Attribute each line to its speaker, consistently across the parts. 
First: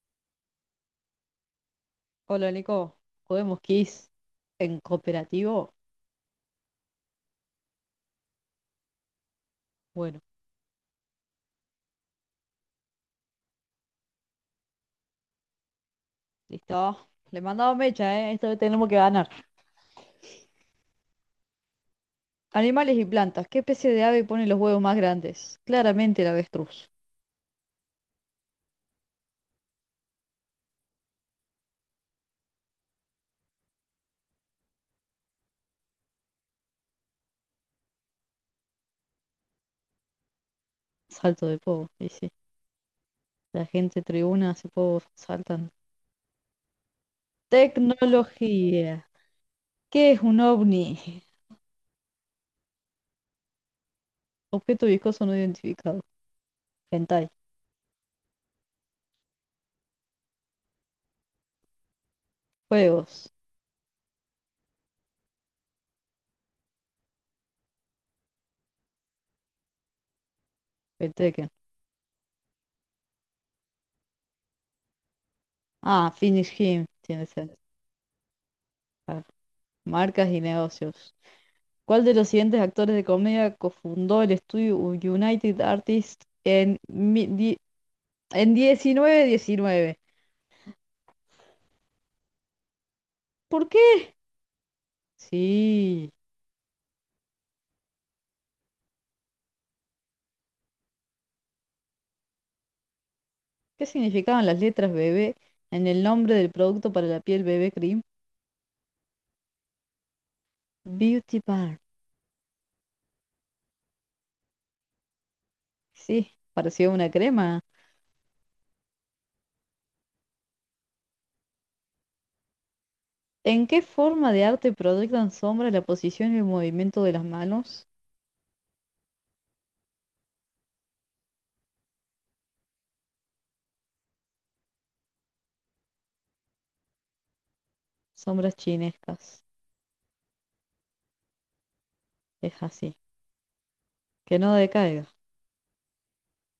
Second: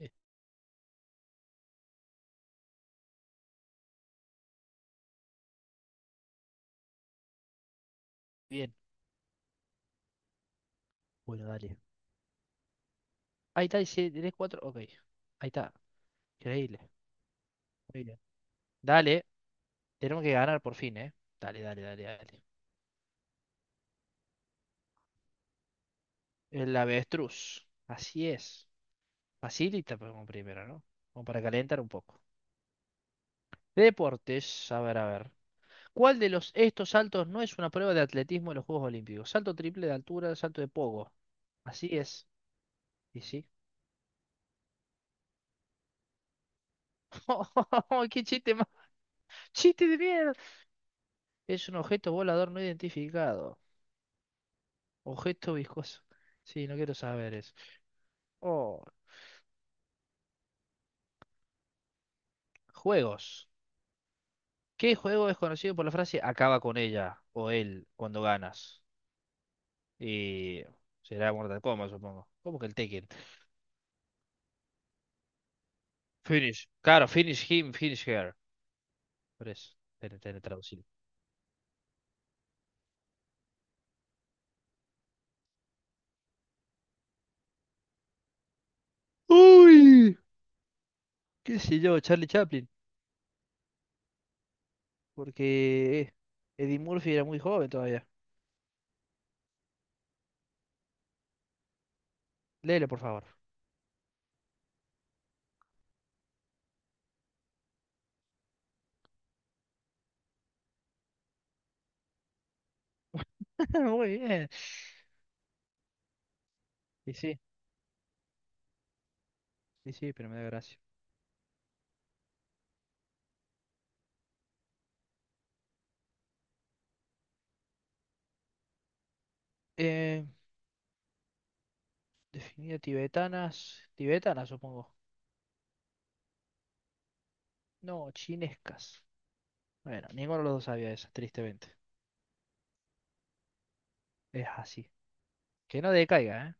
Speaker 1: Eh,
Speaker 2: Hola Nico, ¿podemos Kiss en cooperativo?
Speaker 1: Bien,
Speaker 2: Bueno,
Speaker 1: bueno, dale. Ahí está, dice, tres cuatro. Ok, ahí está. Increíble.
Speaker 2: listo. Le mandaba
Speaker 1: Muy
Speaker 2: mecha,
Speaker 1: bien.
Speaker 2: ¿eh? Esta vez tenemos que
Speaker 1: Dale,
Speaker 2: ganar.
Speaker 1: tenemos que ganar por fin, ¿eh? Dale, dale, dale, dale.
Speaker 2: Animales y plantas. ¿Qué especie de ave pone los huevos más grandes? Claramente el
Speaker 1: El
Speaker 2: avestruz.
Speaker 1: avestruz. Así es. Facilita pues, como primero, ¿no? Como para calentar un poco. Deportes, a ver, a ver. ¿Cuál de los estos saltos no es una prueba de atletismo en los Juegos Olímpicos? Salto triple de altura, salto de pogo.
Speaker 2: Salto de
Speaker 1: Así
Speaker 2: povo, y
Speaker 1: es.
Speaker 2: sí.
Speaker 1: Y sí.
Speaker 2: La gente tribuna hace povo, saltan.
Speaker 1: ¡Qué chiste más!
Speaker 2: Tecnología.
Speaker 1: ¡Chiste de
Speaker 2: ¿Qué es
Speaker 1: mierda!
Speaker 2: un ovni?
Speaker 1: Es un objeto volador no identificado.
Speaker 2: Objeto viscoso no
Speaker 1: Objeto
Speaker 2: identificado.
Speaker 1: viscoso. Sí, no quiero
Speaker 2: Hentai.
Speaker 1: saber eso. Oh,
Speaker 2: Juegos.
Speaker 1: juegos. ¿Qué juego es conocido por la frase acaba con ella o él cuando ganas? Y
Speaker 2: El
Speaker 1: será
Speaker 2: Tekken.
Speaker 1: Mortal Kombat, supongo. ¿Cómo que el Tekken?
Speaker 2: Ah, Finish
Speaker 1: Finish.
Speaker 2: Him.
Speaker 1: Claro,
Speaker 2: Tiene
Speaker 1: finish
Speaker 2: sentido.
Speaker 1: him, finish her.
Speaker 2: Ah,
Speaker 1: Por eso, tiene
Speaker 2: marcas y
Speaker 1: tiene traducido.
Speaker 2: negocios. ¿Cuál de los siguientes actores de comedia cofundó el estudio United Artists en 1919?
Speaker 1: Uy, qué sé yo, Charlie Chaplin.
Speaker 2: ¿Por qué?
Speaker 1: Porque
Speaker 2: Sí.
Speaker 1: Eddie Murphy era muy joven todavía. Léelo, por favor.
Speaker 2: ¿Qué significaban las letras bebé en el nombre del producto para la piel bebé cream? Beauty Bar.
Speaker 1: Muy bien.
Speaker 2: Sí, parecía una
Speaker 1: Y sí,
Speaker 2: crema.
Speaker 1: y sí, pero me da gracia.
Speaker 2: ¿En qué forma de arte proyectan sombras la posición y el movimiento de las manos?
Speaker 1: Eh, definida tibetanas. Tibetanas, supongo. No,
Speaker 2: Sombras
Speaker 1: chinescas.
Speaker 2: chinescas.
Speaker 1: Bueno, ninguno de los dos sabía esa, tristemente.
Speaker 2: Es así. Que
Speaker 1: Es
Speaker 2: no
Speaker 1: así.
Speaker 2: decaiga.
Speaker 1: Que no decaiga, ¿eh?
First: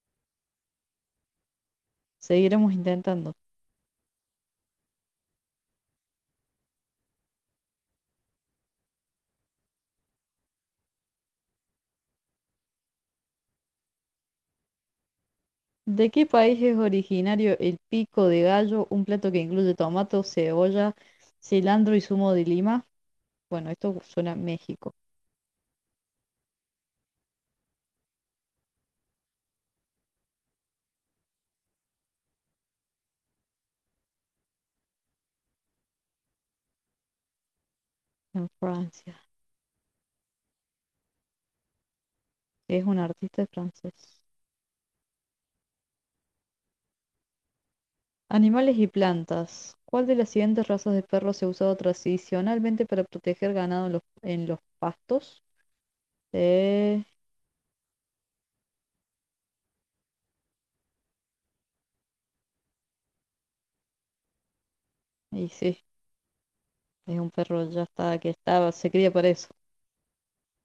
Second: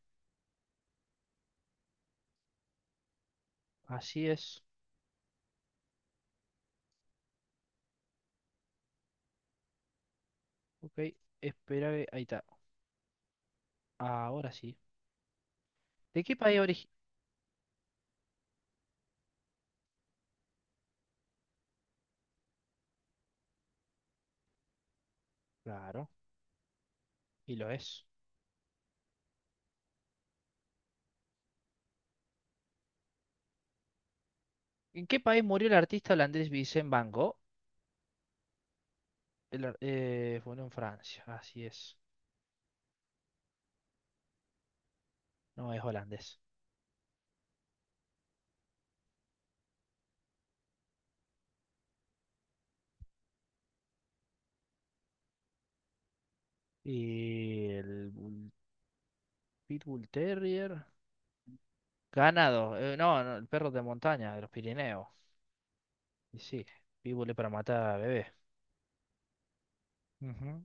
Speaker 2: Seguiremos intentando.
Speaker 1: Así es. Ok, espera que... Ahí está. Ahora sí.
Speaker 2: ¿De
Speaker 1: ¿De
Speaker 2: qué
Speaker 1: qué país
Speaker 2: país es
Speaker 1: origen?
Speaker 2: originario el pico de gallo, un plato que incluye tomato, cebolla, cilantro y zumo de lima? Bueno, esto suena a México,
Speaker 1: Claro, y lo es. ¿En qué país murió el artista holandés Vincent Van Gogh?
Speaker 2: en Francia.
Speaker 1: Bueno, en Francia, así es.
Speaker 2: Es un artista francés.
Speaker 1: No es holandés.
Speaker 2: Animales y plantas. ¿Cuál de las siguientes razas de perros se ha usado tradicionalmente para proteger ganado en los pastos? Eh,
Speaker 1: Y el Bull- Pitbull Terrier. Ganado. No, no, el perro de montaña, de los Pirineos.
Speaker 2: y sí,
Speaker 1: Y sí,
Speaker 2: es un
Speaker 1: Pitbull es para
Speaker 2: perro ya
Speaker 1: matar a
Speaker 2: está que
Speaker 1: bebé.
Speaker 2: estaba, se cría para eso.
Speaker 1: Ujú.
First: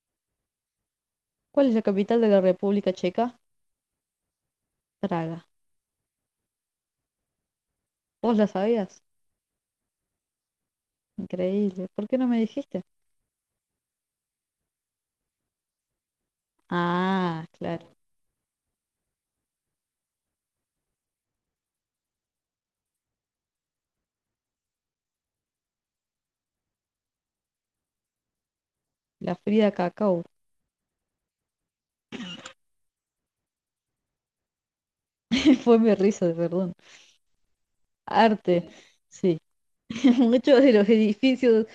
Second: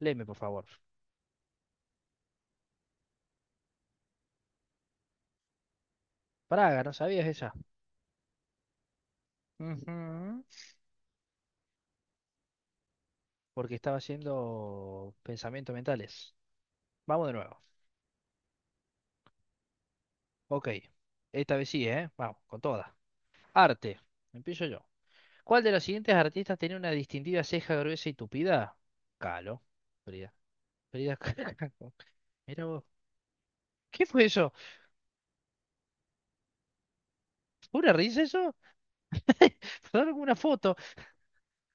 Speaker 1: Léeme, por favor.
Speaker 2: ¿Cuál es la capital de la República Checa? Praga.
Speaker 1: Praga, ¿no sabías esa?
Speaker 2: ¿Vos la sabías?
Speaker 1: Ujú.
Speaker 2: Increíble. ¿Por qué no me dijiste?
Speaker 1: Porque estaba haciendo pensamientos mentales. Vamos de
Speaker 2: Ah,
Speaker 1: nuevo.
Speaker 2: claro.
Speaker 1: Ok. Esta vez sí, ¿eh? Vamos, con toda. Arte. Empiezo yo. ¿Cuál de los siguientes artistas tiene una distintiva ceja gruesa y tupida?
Speaker 2: La
Speaker 1: Calo.
Speaker 2: Frida Cacao.
Speaker 1: Frida. Frida Kahlo. Mira vos. ¿Qué fue eso?
Speaker 2: Fue mi risa, perdón.
Speaker 1: ¿Una risa eso?
Speaker 2: Arte. Sí.
Speaker 1: Pasaron una
Speaker 2: Muchos de
Speaker 1: foto.
Speaker 2: los edificios,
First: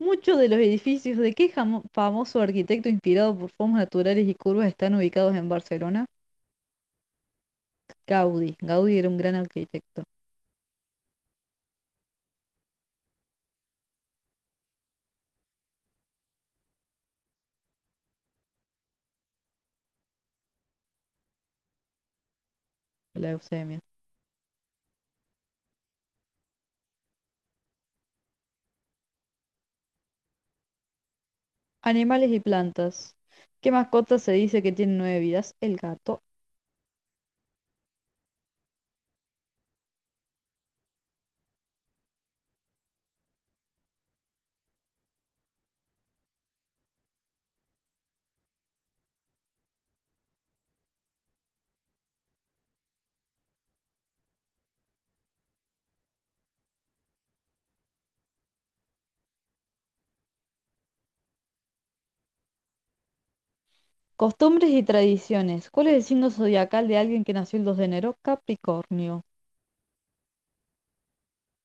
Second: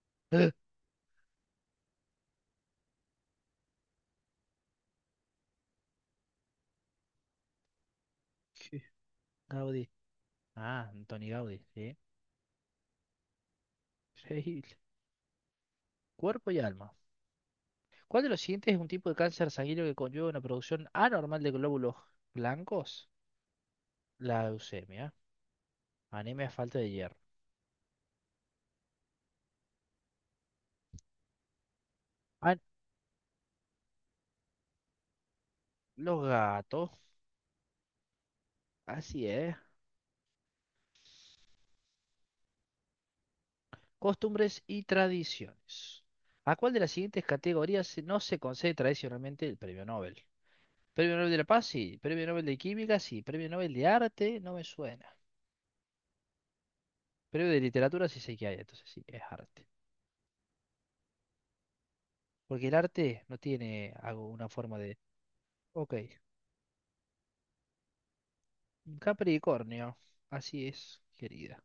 Speaker 2: ¿Muchos de los edificios de qué famoso arquitecto inspirado por formas naturales y curvas están ubicados en Barcelona? Gaudí.
Speaker 1: ¿Qué?
Speaker 2: Gaudí era un gran
Speaker 1: Gaudí.
Speaker 2: arquitecto
Speaker 1: Ah, Antoni Gaudí, sí. Increíble. Cuerpo y alma. ¿Cuál de los siguientes es un tipo de cáncer sanguíneo que conlleva una producción anormal de glóbulos blancos?
Speaker 2: de la Eusebia.
Speaker 1: La leucemia, anemia, falta de hierro.
Speaker 2: Animales y
Speaker 1: Ah,
Speaker 2: plantas. ¿Qué mascota se dice que tiene nueve vidas? El gato.
Speaker 1: los gatos, así es. Costumbres y tradiciones. ¿A cuál de las siguientes categorías no se concede tradicionalmente el premio Nobel? Premio Nobel de la Paz, sí. Premio Nobel de Química, sí. Premio Nobel de Arte, no me suena. Premio de Literatura, sí sé que hay, entonces sí, es arte. Porque el arte no tiene una
Speaker 2: Costumbres
Speaker 1: forma
Speaker 2: y
Speaker 1: de...
Speaker 2: tradiciones. ¿Cuál es
Speaker 1: Ok.
Speaker 2: el signo zodiacal de alguien que nació el 2 de enero?
Speaker 1: Un
Speaker 2: Capricornio.
Speaker 1: Capricornio, así es, querida.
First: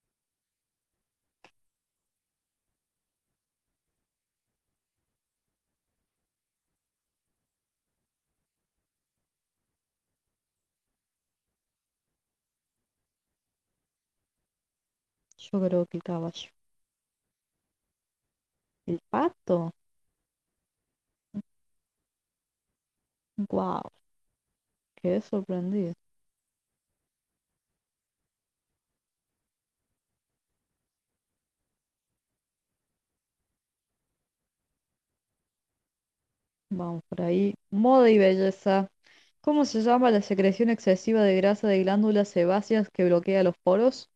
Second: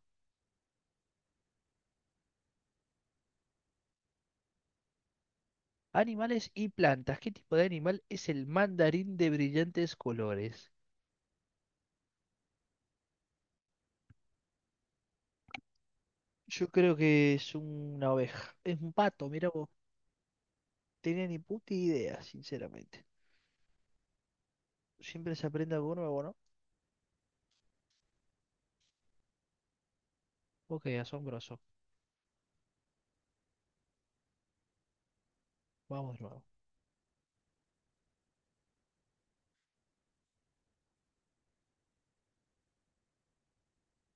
Speaker 1: Animales y plantas. ¿Qué tipo de animal es el mandarín de brillantes colores?
Speaker 2: Yo creo que el caballo.
Speaker 1: Yo creo que es una oveja. Es un
Speaker 2: El
Speaker 1: pato, mira vos.
Speaker 2: pato.
Speaker 1: Tenía ni puta idea, sinceramente.
Speaker 2: Wow, quedé
Speaker 1: Siempre se aprende algo
Speaker 2: sorprendido.
Speaker 1: nuevo, ¿no? Ok, asombroso. Vamos de nuevo.
Speaker 2: Vamos por ahí. Moda y belleza. ¿Cómo se llama la secreción excesiva de grasa de glándulas sebáceas que bloquea los poros?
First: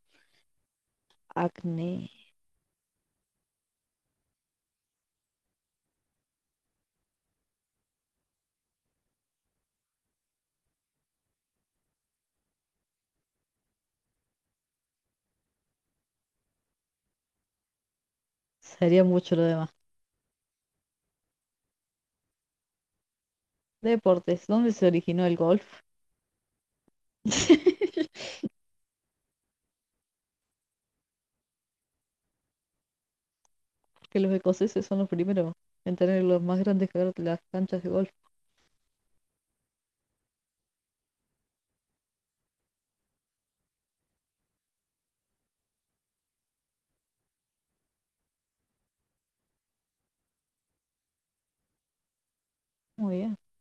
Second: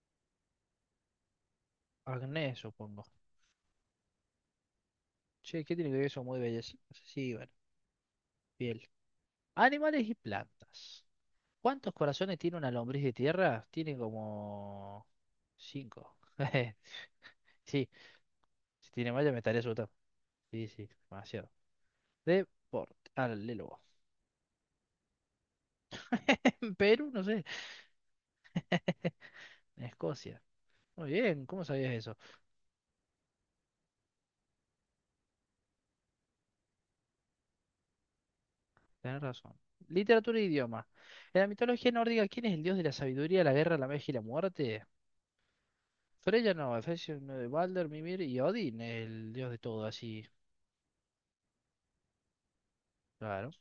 Speaker 2: Acné.
Speaker 1: Agnés, supongo. Che, ¿qué tiene que ver eso muy belleza? Sí, bueno, piel. Animales y plantas. ¿Cuántos corazones tiene una lombriz de tierra? Tiene como... Cinco. Sí, si
Speaker 2: Sería
Speaker 1: tiene malla,
Speaker 2: mucho
Speaker 1: me
Speaker 2: lo
Speaker 1: estaría
Speaker 2: demás.
Speaker 1: asustado. Sí, sí, demasiado. Deporte. Dale, luego.
Speaker 2: Deportes. ¿Dónde se originó el golf?
Speaker 1: En Perú, no sé. En Escocia. Muy bien, ¿cómo sabías eso?
Speaker 2: Que los escoceses son los primeros en tener los más grandes que las canchas de golf.
Speaker 1: Tenés razón. Literatura e idioma. En la mitología nórdica, ¿quién es el dios de la sabiduría, la guerra, la magia y la muerte? Freya no, Efesios no, de Balder, Mimir y Odín, el dios de todo, así.
Speaker 2: Muy bien.
Speaker 1: Claro.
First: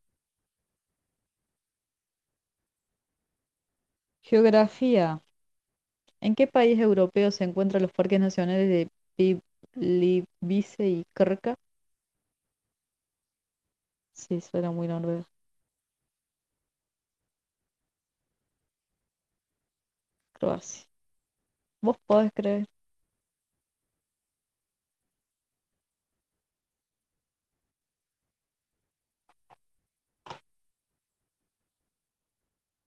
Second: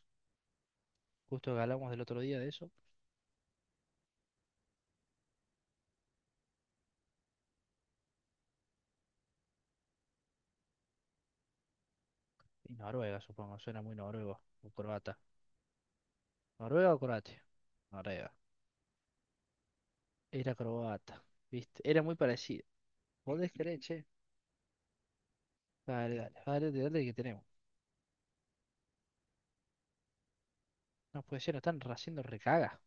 Speaker 1: Justo que hablamos del otro día de eso.
Speaker 2: Geografía. ¿En qué país europeo se encuentran los parques nacionales de Pi- Plitvice y Krka?
Speaker 1: Y Noruega, supongo, suena muy
Speaker 2: Sí,
Speaker 1: noruego.
Speaker 2: suena
Speaker 1: O
Speaker 2: muy
Speaker 1: croata.
Speaker 2: noruego.
Speaker 1: ¿Noruega o croatia? Noruega. Era
Speaker 2: Croacia.
Speaker 1: croata. ¿Viste?
Speaker 2: ¿Vos
Speaker 1: Era muy
Speaker 2: podés
Speaker 1: parecido.
Speaker 2: creer?
Speaker 1: ¿Podés creer, che? Dale, dale, dale, dale, dale, que tenemos. No puede ser, nos están haciendo recaga.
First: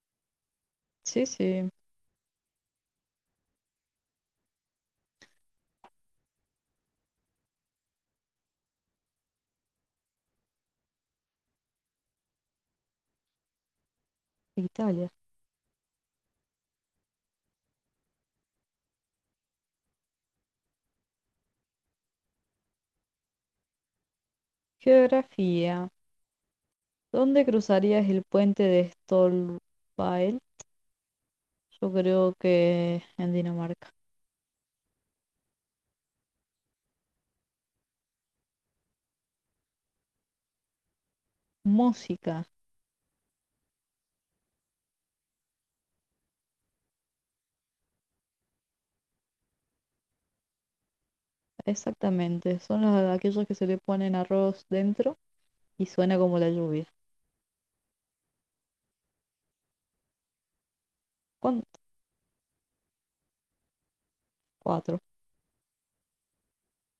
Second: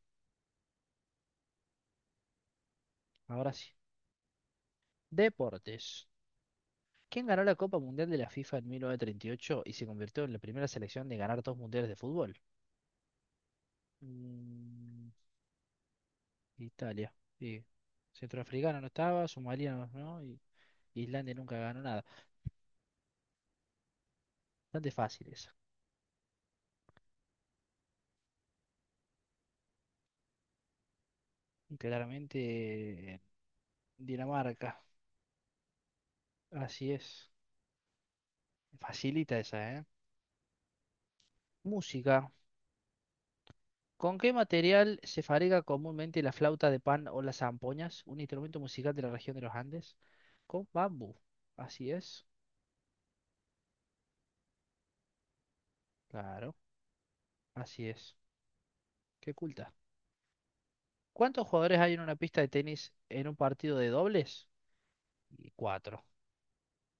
Speaker 2: Sí, sí,
Speaker 1: Ahora sí. Deportes. ¿Quién ganó la Copa Mundial de la FIFA en 1938 y ocho y se convirtió en la primera selección de ganar dos mundiales de fútbol?
Speaker 2: Italia.
Speaker 1: Mm, Italia. Sí. Centroafricano no estaba, Somalia no, ¿no? Y Islandia nunca ganó nada. Bastante fácil esa.
Speaker 2: Geografía. ¿Dónde cruzarías el puente de Stolpael?
Speaker 1: Y
Speaker 2: Yo creo
Speaker 1: claramente
Speaker 2: que en Dinamarca.
Speaker 1: Dinamarca. Así es. Facilita esa, ¿eh? Música.
Speaker 2: Música,
Speaker 1: ¿Con qué material se fabrica comúnmente la flauta de pan o las zampoñas, un instrumento musical de la región de los Andes? Con bambú. Así es.
Speaker 2: exactamente. Son aquellos que se le ponen arroz dentro y suena como la
Speaker 1: Claro,
Speaker 2: lluvia.
Speaker 1: así es. Qué culta. ¿Cuántos
Speaker 2: ¿Cuán-
Speaker 1: jugadores hay en una pista de tenis en un partido de dobles?
Speaker 2: Cuatro.
Speaker 1: Y cuatro.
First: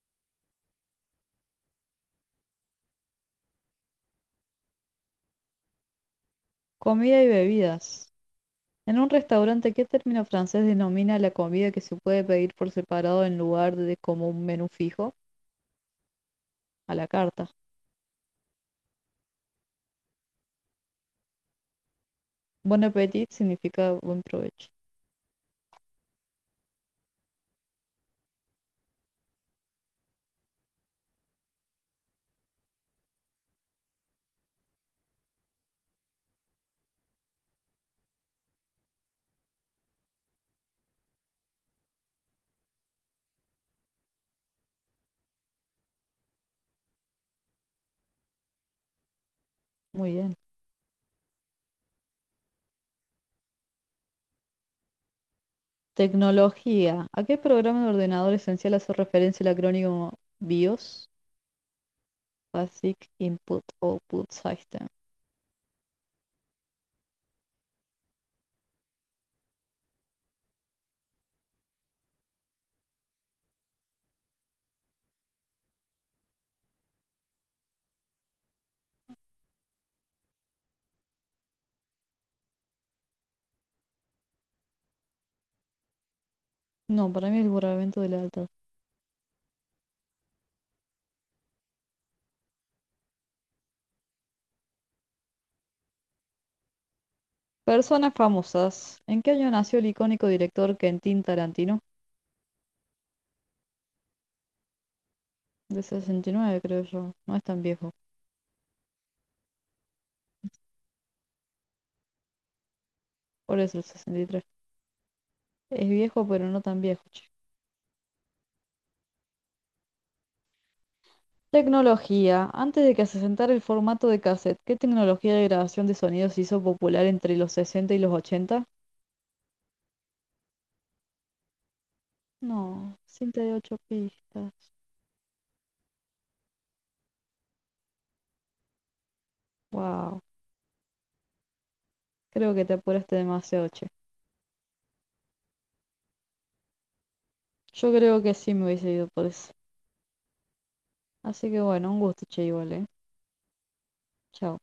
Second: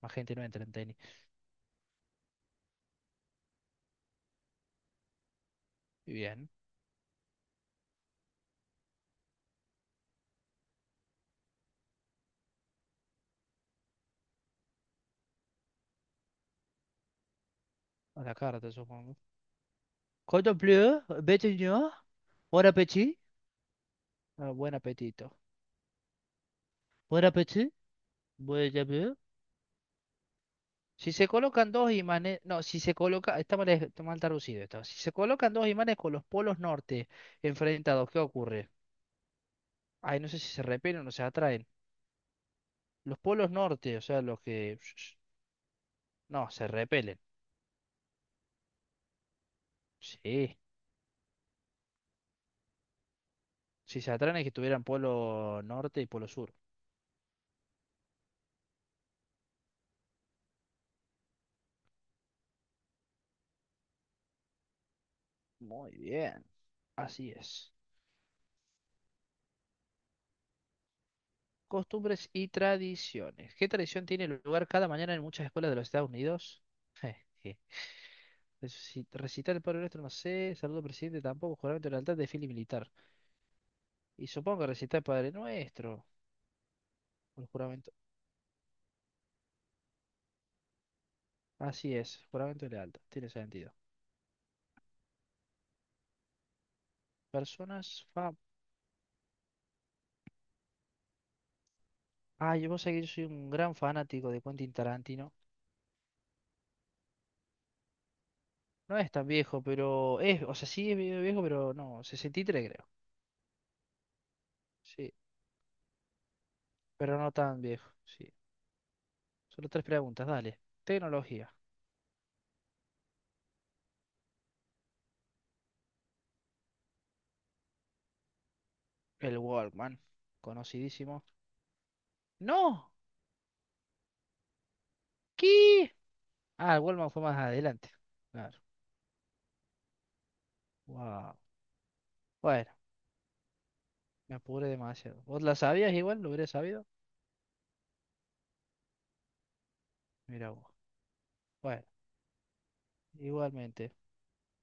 Speaker 1: Más gente no entra en tenis. Muy bien.
Speaker 2: Comida y bebidas. En un restaurante, ¿qué término francés denomina la comida que se puede pedir por separado en lugar de como un menú fijo? A la carta.
Speaker 1: A la carta, supongo. Contemplé, bête, Bon
Speaker 2: Bon
Speaker 1: appétit.
Speaker 2: appetit significa buen
Speaker 1: Ah,
Speaker 2: provecho.
Speaker 1: buen apetito. Buen apetito. Buen apetito. Si se colocan dos imanes, no, si se coloca, está mal, traducido esto. Si se colocan dos imanes con los polos norte enfrentados, ¿qué ocurre? Ay, no sé si se repelen o se atraen. Los polos norte, o sea, los que... No, se repelen.
Speaker 2: Muy bien.
Speaker 1: Sí. Si se atraen es que tuvieran polo norte y polo sur.
Speaker 2: Tecnología. ¿A qué programa de ordenador esencial hace referencia el acrónimo BIOS? Basic Input Output System.
Speaker 1: Muy bien. Así es. Costumbres y tradiciones. ¿Qué tradición tiene lugar cada mañana en muchas escuelas de los Estados Unidos? Recitar el Padre Nuestro, no sé. Saludo al presidente, tampoco. Juramento de lealtad de fili militar. Y supongo que recitar el Padre Nuestro.
Speaker 2: No, para mí
Speaker 1: O
Speaker 2: es
Speaker 1: el
Speaker 2: el
Speaker 1: juramento.
Speaker 2: borramiento de la alta.
Speaker 1: Así es, juramento de lealtad. Tiene sentido. Personas.
Speaker 2: Personas famosas. ¿En qué año nació el icónico director Quentin Tarantino?
Speaker 1: Ah, yo vos sabés que yo soy un gran fanático de Quentin Tarantino.
Speaker 2: De 69, creo yo. No es tan viejo.
Speaker 1: No es tan viejo, pero es. O sea, sí es medio viejo, pero no. Sesenta y tres creo.
Speaker 2: ¿Por eso el 63?
Speaker 1: Sí,
Speaker 2: Es viejo, pero no tan viejo,
Speaker 1: pero
Speaker 2: che.
Speaker 1: no tan viejo. Sí. Solo tres preguntas, dale. Tecnología.
Speaker 2: Tecnología. Antes de que se asentara el formato de cassette, ¿qué tecnología de grabación de sonidos se hizo popular entre los 60 y los 80?
Speaker 1: El Walkman. Conocidísimo. ¡No!
Speaker 2: No, cinta de 8 pistas.
Speaker 1: ¿Qué? Ah, el Walkman fue más adelante. Claro.
Speaker 2: Wow,
Speaker 1: Wow.
Speaker 2: creo que
Speaker 1: Bueno,
Speaker 2: te apuraste demasiado, che.
Speaker 1: me apuré demasiado. ¿Vos la sabías igual? ¿Lo hubiera sabido?
Speaker 2: Yo creo que sí me hubiese ido por eso.
Speaker 1: Mira vos.
Speaker 2: Así que
Speaker 1: Bueno,
Speaker 2: bueno, un gusto, che, igual, ¿eh?
Speaker 1: igualmente.
Speaker 2: Chao.